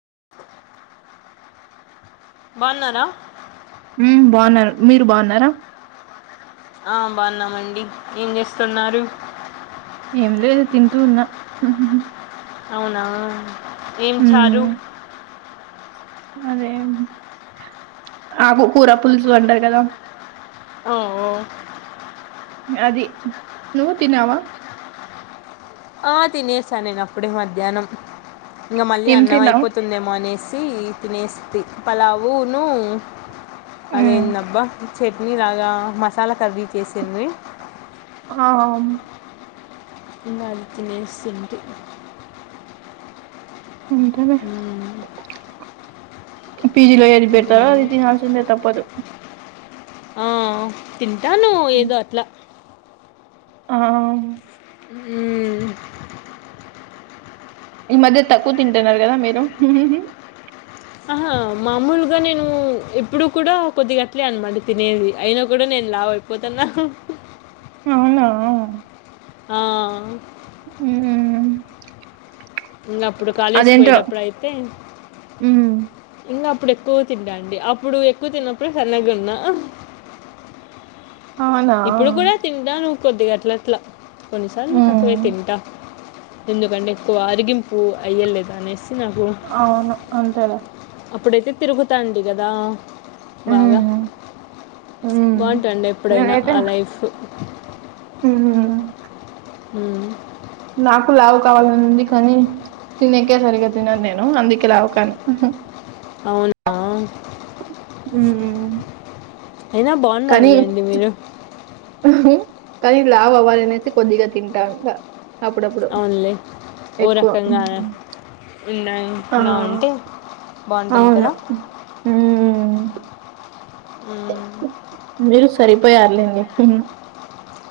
[inaudible] బాగున్నారా ఉమ్ బాగున్నారు మీరు బాగున్నారా ఆ బాగున్నామండి ఏం చేస్తున్నారు ఏం లేదు తింటూ ఉన్నా హుహు అవునా ఏం చారు అదేం ఆకు కూర పులుసు అంటారు కదా ఓఓ అది నువ్ తిన్నావా ఆ తినేసాను నేను అప్పుడే మధ్యాహ్నం ఇంగ మళ్ళీ ఏం అన్నం తిన్నావు? అయిపోతుందేమో అనేసి తినేస్తి పలావును హ్మ్. అదేందబ్బా చట్నీ లాగా మసాలా కర్రీ చేసింది ఆమ్ ఇంగ అది తినేస్ తింటి అంతేలే మ్మ్. పీజీలో ఏది పెడతారో అది ఇంకేమండి తినాల్సిందే తప్పదు ఆ తింటాను ఉమ్, ఏదో అట్లా ఆ ఉమ్ ఈ మధ్య తక్కువ తింటున్నారు గదా మీరు ఆహా మామూలుగా నేను ఎప్పుడు కూడా కొద్దిగా అట్లే అన్నమాట తినేది అయినా కూడా నేను లావై పోతున్న అవునా? ఆ ఉమ్ ఇంగ అప్పుడు కాలేజ్కి పోయేటప్పుడు అయితే హ్మ్. ఇంగా అప్ అప్పుడు ఎక్కువ తింటాండి అప్పుడు ఎక్కువ తిన్నప్పుడు సన్నగున్న అవునా? ఇప్పుడు గూడా తింటాను కొద్దిగా అట్లా అట్లా కొన్నిసార్లు హ్మ్. తక్కువే తింటా ఎందుకంటే ఎక్కువ ఆరిగింపు అయ్యలేదా అనేసి నాకు అవును అంతేలా అప్పుడైతే తిరుగుతాంటీ గదా బాగా హ్మ్. హ్మ్. బాగుంటాండే ఎప్పుడైనా ఆలైఫ్ ఉమ్ ఉమ్ నాకు లావు కావాలని ఉంది కానీ తినేకే సరిగా తినను నేను అందుకే లావుకాను అవునా ఉమ్ అయినా బాగున్నారులేండి మీరు కానీ లావ్ అవ్వాలినేసి కొద్దిగా తింటాం ఇగ అవున్లే ఓ ఉమ్. రకంగానే ఉన్నా ఆ ఉన్నా అంటే బాగుంటుంది కదా ఆ ఆ మీరు సరిపోయారులేండి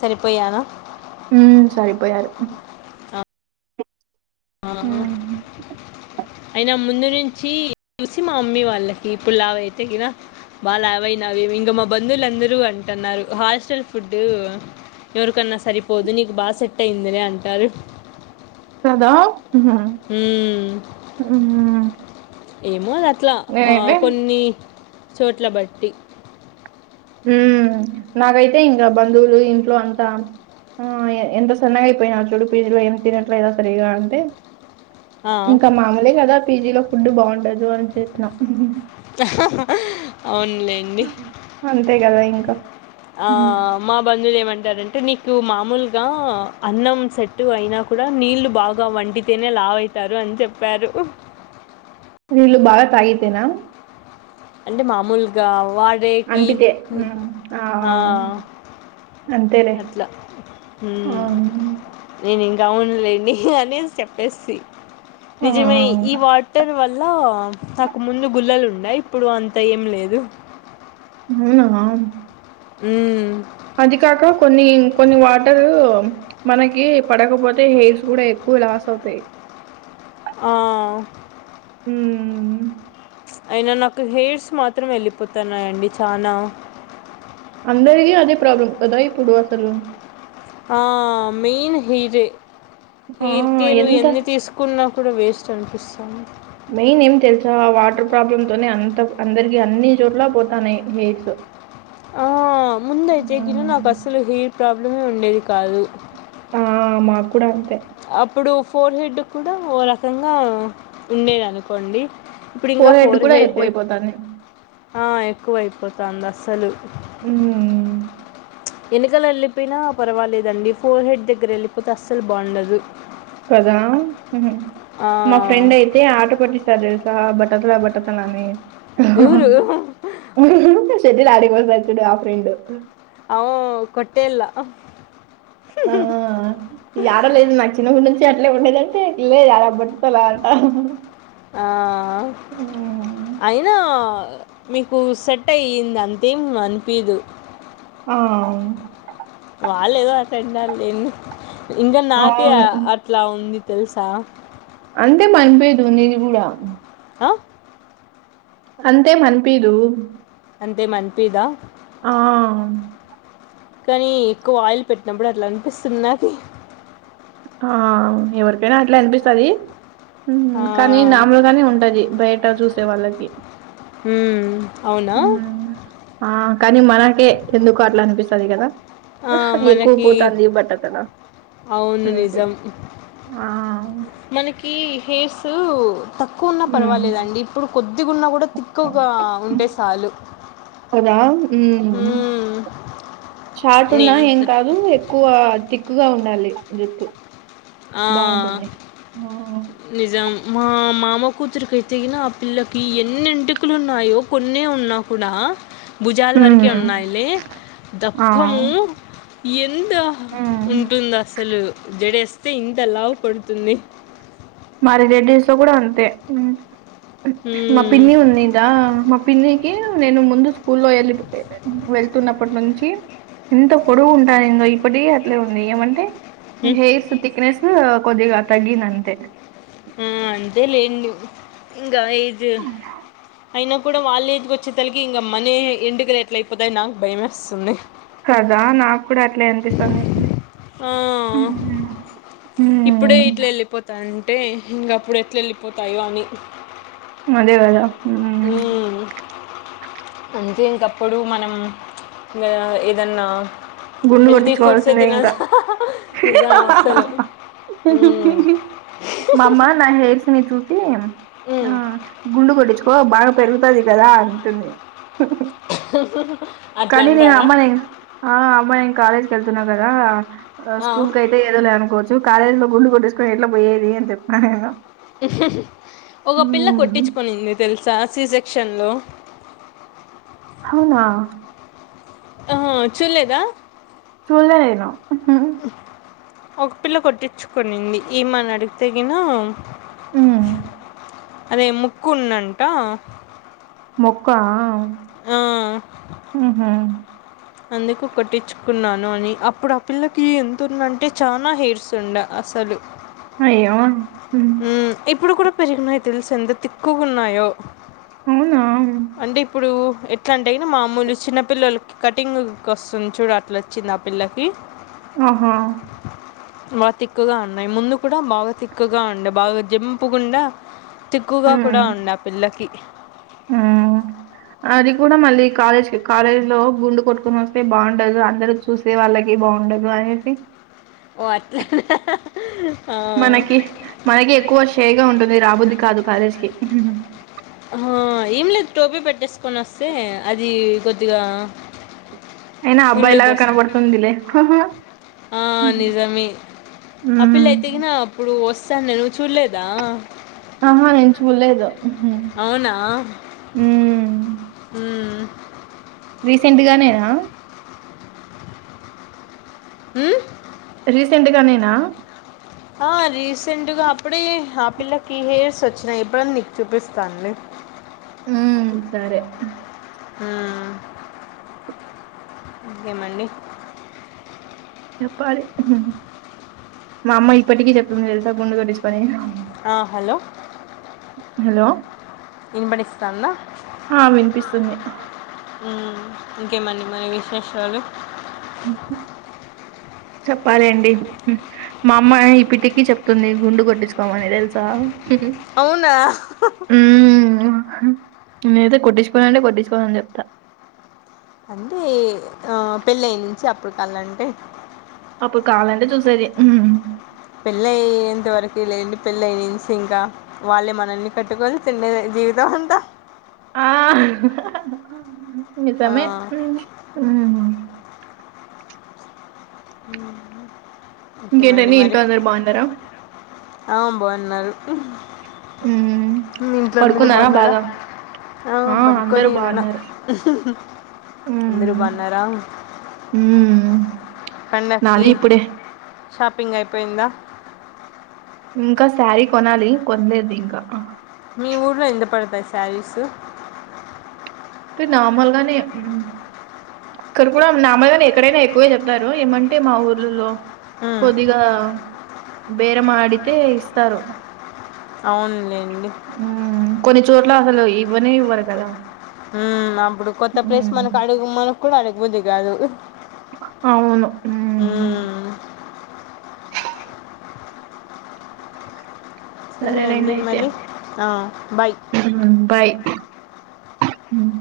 సరిపోయానా ఊ సరిపోయారు ఆ ఉమ్, అయినా ముందు నుంచీ [inaudible] చూశీ మా మమ్మీ వాళ్ళకి ఇప్పుడు లావ్ అయితే గినా బాలావైనావి ఇంగ మా బంధువులు అందరూ అంటన్నారు హాస్టల్ ఫుడ్డూ. ఎవరికన్నా సరిపోదు నీకు బాగా సెట్ అయ్యిందిలే అంటారు. కదా మ్మ్. ఏమో అది అట్లా ఆ నేనైతే కొన్నీ చోట్లా బట్టి. ఉమ్మ్ నాకైతే ఇంకా బంధువులు ఇంట్లో అంతా. ఆ ఎంత సన్నగా అయిపోయినావ్ చూడు పీజీలో ఏం తినట్లేదా సరిగా అంటే. ఆ. ఇంకా మామూలే కదా పీజీ లో ఫుడ్డు బాగుండదు అన్ చెప్పినా. అవున్లేండి అంతే గదా ఇంకా ఆ హ్మ్. మా బంధువులు ఏమంటారంటే నీక్ కు మామూలుగా అన్నం సెట్టు అయినా కూడా నీళ్లు బాగా వండితేనే లావ్ అయితారు. అని చెప్పారు నీళ్ళు బాగా తాగితేనా. అంటే మామూలుగా వాడేకీ అంటితే. హ్మ్. ఆ అంతేలే. అట్లా ఆ! హ్ము నేనింక్ గ అవునులేండి అనేశ్ చెప్పేసీ ఆ! నిజమే ఈ వాటర్ వల్లా నాకు ముందు గుల్లలు ఉం న్నాయి ఇప్పుడు అంత ఏం లేదు అవునా ఊ అది కాకా కొన్నీ కొన్ని వాటరూ మనకీ పడకపోతే హెయిర్స్ గూడా ఎక్కు వ లాస్ అవుతాయి ఆ ఊహ్మ్ అయినా నాకు హెయిర్స్ మాత్రం ఎళ్ళిపోతాన్నాయండి చానా. అందరికి అదే ప్రాబ్లం గదా ఇప్పుడూ అసలు. ఆ మెయిన్ హెయిరే ఆ! హెయిర్ కేర్లు ఎంత ఎన్ని తీసుకున్నా కూడా వేస్ట్ అనిపిస్తాంద్. మెయిన్ ఏం తెల్సా వాటర్ ప్రాబ్లమ్ తోనే అంత అందరికి అన్నీ చోట్లా పోతాన్నాయ్ హెయిర్స్. ఆ ముందయితే గినా హ్మ్. నాక్ అస్సలు హెయిర్ ప్రాబ్లమే ఉండేది కాదు. ఆ ఆ మాక్ కూడా అంతే. అప్పుడు ఫోర్ హెడ్డుక్ కూడా ఓ రకంగా ఉండేదనుకోండి. ఇప్పుడు ఇంగా ఫోర్‌హెడ్ ఫోర్ కూడా హెడ్డ్ ఎక్కువైపోతాంది. ఆ ఎక్కువ అయిపోతాంది అస్సలు. ఊ ఊ ఎనికాల ఎళ్ళిపోయినా పర్వాలేదండి ఫోర్ హెడ్ దగ్గర ఎళ్ళిపోతే అస్సలు బాగుండదు. కదా మా ఫ్రెండ్ అయితే ఆట పట్టిస్తారు దెల్స్ దా బట్టతలా బట్టతలా అనీ. ఎవరు చెడ్డీలో ఆడికిపోయేసొచ్చిండు ఆ ఫ్రెండు. అవును కొట్టేలా ఆ యాడ లేదు నా చిన్న గుండె అట్లే ఉండేదంటే లేదు అలా కొట్టుకోలే అంటా ఆ అయినా మీకు సెట్ అయ్యింది అంతేం అనిపీదు ఆ అవును వాళ్ళేదో అట్లంటారులేమో ఇంకా నాకే అవును. అట్లా ఉంది తెలుసా అంతే పనిపీదు నీది కూడా ఆ అంతేం అనిపీదు అంతేం అనిపీదా ఆ కానీ ఎక్కువ ఆయిల్ పెట్టినప్పుడు అట్లా అనిపిస్తది నాకు ఆ ఎవరికైనా అట్లా అనిపిస్తది కానీ నార్మల్ గానే ఉంటది బయట చూసే వాళ్ళకి అవునా ఆ కానీ మనకే ఎందుకో అట్లా అనిపిస్ ఉంటది కదా ఎక్కువ మనకి పోతుంది బట్టతల [inaudible] అవును ఆ నిజం ఆ అవును మనకి హెయిర్స్ తక్కువ ఉన్నా పర్వాలేదండి ఇప్పుడు కొద్దిగున్నా కూడా తిక్కువగా ఉంటే సాలు అదా మ్మ్ షార్ట్ ఉన్నా ఏం నేను కాదు ఎక్కువ థిక్ క్కుగా ఉండాలి జుట్టు ఆ బాగుంటుంది ఆ, నిజం మా మామ కూతురికైతేగిన ఆ పిల్లకి ఎన్నెంటికలు ఉన్నాయో కొన్నే ఉన్నా కూడా భుజాలు వరకే ఉమ్ ఉన్నాయిలే ఆ దప్పము ఎంత ఉమ్. ఉంటుంది అసలు జడేస్తే ఇంతలావు పడుతుంది మా రెడెడీస్ లో కూడా అంతే మా హ్మ్. పిన్ని ఉంది తాను మా పిన్ని కి నేను ముందు స్కూల్లో వెళ్ళి వెళ్తున్నప్పటి నుంచి ఎంత పొడుగు ఉంటాయి ఇంగ ఇప్పటికీ అట్లే ఉంది ఏమంటే హ్మ్. హెయిర్స్ తిక్ నెస్ కొద్దిగా తగ్గింది అంతే మ్మ్ అంతే లేండి ఇంక [unintelligible] అయినా అప్పుడు వాళ్ళేజ్కి వచ్చే తలకి ఇంకా మనీ ఎంటికలు ఎట్ల అయిపోతాయో నాకు భయమేస్తుంది కదా నాకు కూడా అట్లే అనిపిస్తుంది ఆ ఇప్పుడే ఇట్లా ఉమ్ వెళ్ళిపోతా ఉంటే ఇంక అప్పుడు ఎట్లా వెళ్ళిపోతాయో అని అదే కదా ఆ ఉమ్, [unintelligible] ప్పుడు మనం ఆ ఏదన్నా గుండు హెల్తీ ఫుడ్సే కొట్టించుకోవాల్సిందే ఇంకా తినదు నిజం అస్సలు మ్మ్. మా అమ్మ నా హెయిర్స్ ని చూసి ఆ మ్మ్. గుండు కొట్టించుకో బాగా పెరుగుతది కదా అంటుంది అట్లా కానీ నీ అంటారా అమ్మని ఆ పై కాలేజ్ కి వెళ్తున్నావు కదా ఆ. స్కూల్కైతే ఏదో లే అనుకోవచ్చు కార్యాలో గుండు కొట్టించుకొని ఎట్లా పోయేది అని చెప్పా నేను ఒక పిల్ల ఉమ్ కొట్టించుకునింది తెలుసా సి సెక్ న్షన్లో అవునా ఆ చూడ్లేదా [unintelligible] ఒక పిల్ల కొట్టించుకునింది ఈ మని అడుగ్తినేనా హ్మ్ అదే ముక్కున్నంట మొక్క హ్మ్ మ్ అందుకు కొట్టించుకున్నాను అని అప్పుడు ఆ పిల్లకి ఎంతుందంటే చానా హెయిర్స్ ఉండ అస అలు అయ్యో ఉమ్ హ్మ్ ఇప్పుడు కూడా పెరిగినయ తెలుసు ఎంత తిక్కుగున్నాయో అవ్నా ఎట్లా అంటే అయినా మామూలు చిన్నపిల్లలకి కటింగ్కి వస్తుంది చూడు అట్లా వచ్చింది ఆ పిల్లకి ఆహా బాగా తిక్కువగా ఉన్నాయి ముందు కూడా బాగా తిక్కుగా ఉండ బాగా జంపకుండా తిక్కువగా కూడా ఉమ్ ఉన్న పిల్లకి హ్మ్ అది కూడా మళ్ళీ కాలేజ్ కాలేజ్ లో గుండు కొట్టుకొని వస్తే బాగుండదు అందరు చూసే వాళ్ళ ఆ పిల్లకి బాగుండదు అనేసి ఓ అట్లే మనకి మనకి ఎక్కువ షై గా ఉంటుంది రాబుద్ది కాదు కాలేజ్ కి హా ఏం లేదు టోపీ పెట్టేసుకొని వస్తే అది కొద్దిగా అయినా అబ్బాయి లాగా ఫుల్ కనపడుతుందిలే ఆ నిజమే ఆ పిల్ల హ్మ్. అయితే కిన అప్పుడు వస్త వచ్చాన్ నేను చూడలేదా ఆహా నేను చూలేదు అవునా మ్ మ్మ్ రీసెంట్గానే ఆ మ్మ్ రీసెంట్గా నేనా ఆ రీసెంట్గా అప్పుడే ఆ పిల్లకి హెయిర్స్ వచ్చినాయి ఎప్పుడని నీకు చూపిస్తాన్ లే హ్మ్ సరే హ్మ్ ఇకేమండి మా అమ్మ ఇప్పటికీ చెప్తుంది తెలుసా గుండె తకోర్టించుకో అని ఆ హలో హలో ఇన్బడిస్తస్తానుందా ఆ! వినిపిస్తుంది. హ్మ్ ఓకేమండి మరి విశేషాలు హ్మ్ హు చెప్పాలండి మా అమ్మ ఈప్పిటికి చెప్తుంది గుండు కొట్టించుకోమని తెలుసా అవునా హ్మ్ నేనైతే కొట్టించుకోనంటే కొట్టించుకోన అని చెప్తా అంటే ఆ పెళ్ళయ్య నుంచి అప్పుడు కాలంటే అప్పుడు కావాలంటే చూసేది పెళ్ళయ్యేంత వరకే లేండి పెళ్ళయి నుంచి ఇంకా వాళ్ళే మనల్ని కట్టుకొని [unintelligible] జీవితమంతా ఆ ఆ, నిజమే మ్మ్ మ్మ్ కేమండి ఇంకేంటండి మరి ఇంట్లో అందరు బాగున్నారా ఆ బాగున్నారు హ్మ్ మీ ఇంట్లో అందరు పడుకున్నారా బాగున్నారా బాగా ఆ అందరూ పనుకొని ఉన్నా బాగున్నారు అందరూ బాన్నారా మ్మ్ పండక్కి షాపింగ్ అయిపోయిందా ఇంకా శారీ కొనాలి కొనలేదు ఇంకా మీ ఊర్లో ఎంత పడతాయి శారీస్ తే నార్మల్గానే అక్కడ కూడా నార్మల్గానే ఎక్కడైనా ఎక్కువే చెప్తారు ఏమంటే మా ఊర్లలో మ్మ్. కొద్దిగా బేరమాడితే ఇస్తారు అవునండి హ్మ్ కొన్ని చోట్ల అసలు ఇవ్వనే ఇవ్వరు కదా హ్మ్ అప్పుడు కొత్త ప్లేస్ ఉమ్, మనకు అడుగు మనకు కూడా అడగబుద్ధి కాదు అవును మ్మ్ సరే సరేలైన్ అండి అయితే మరి బాయ్ బాయ్ మ్మ్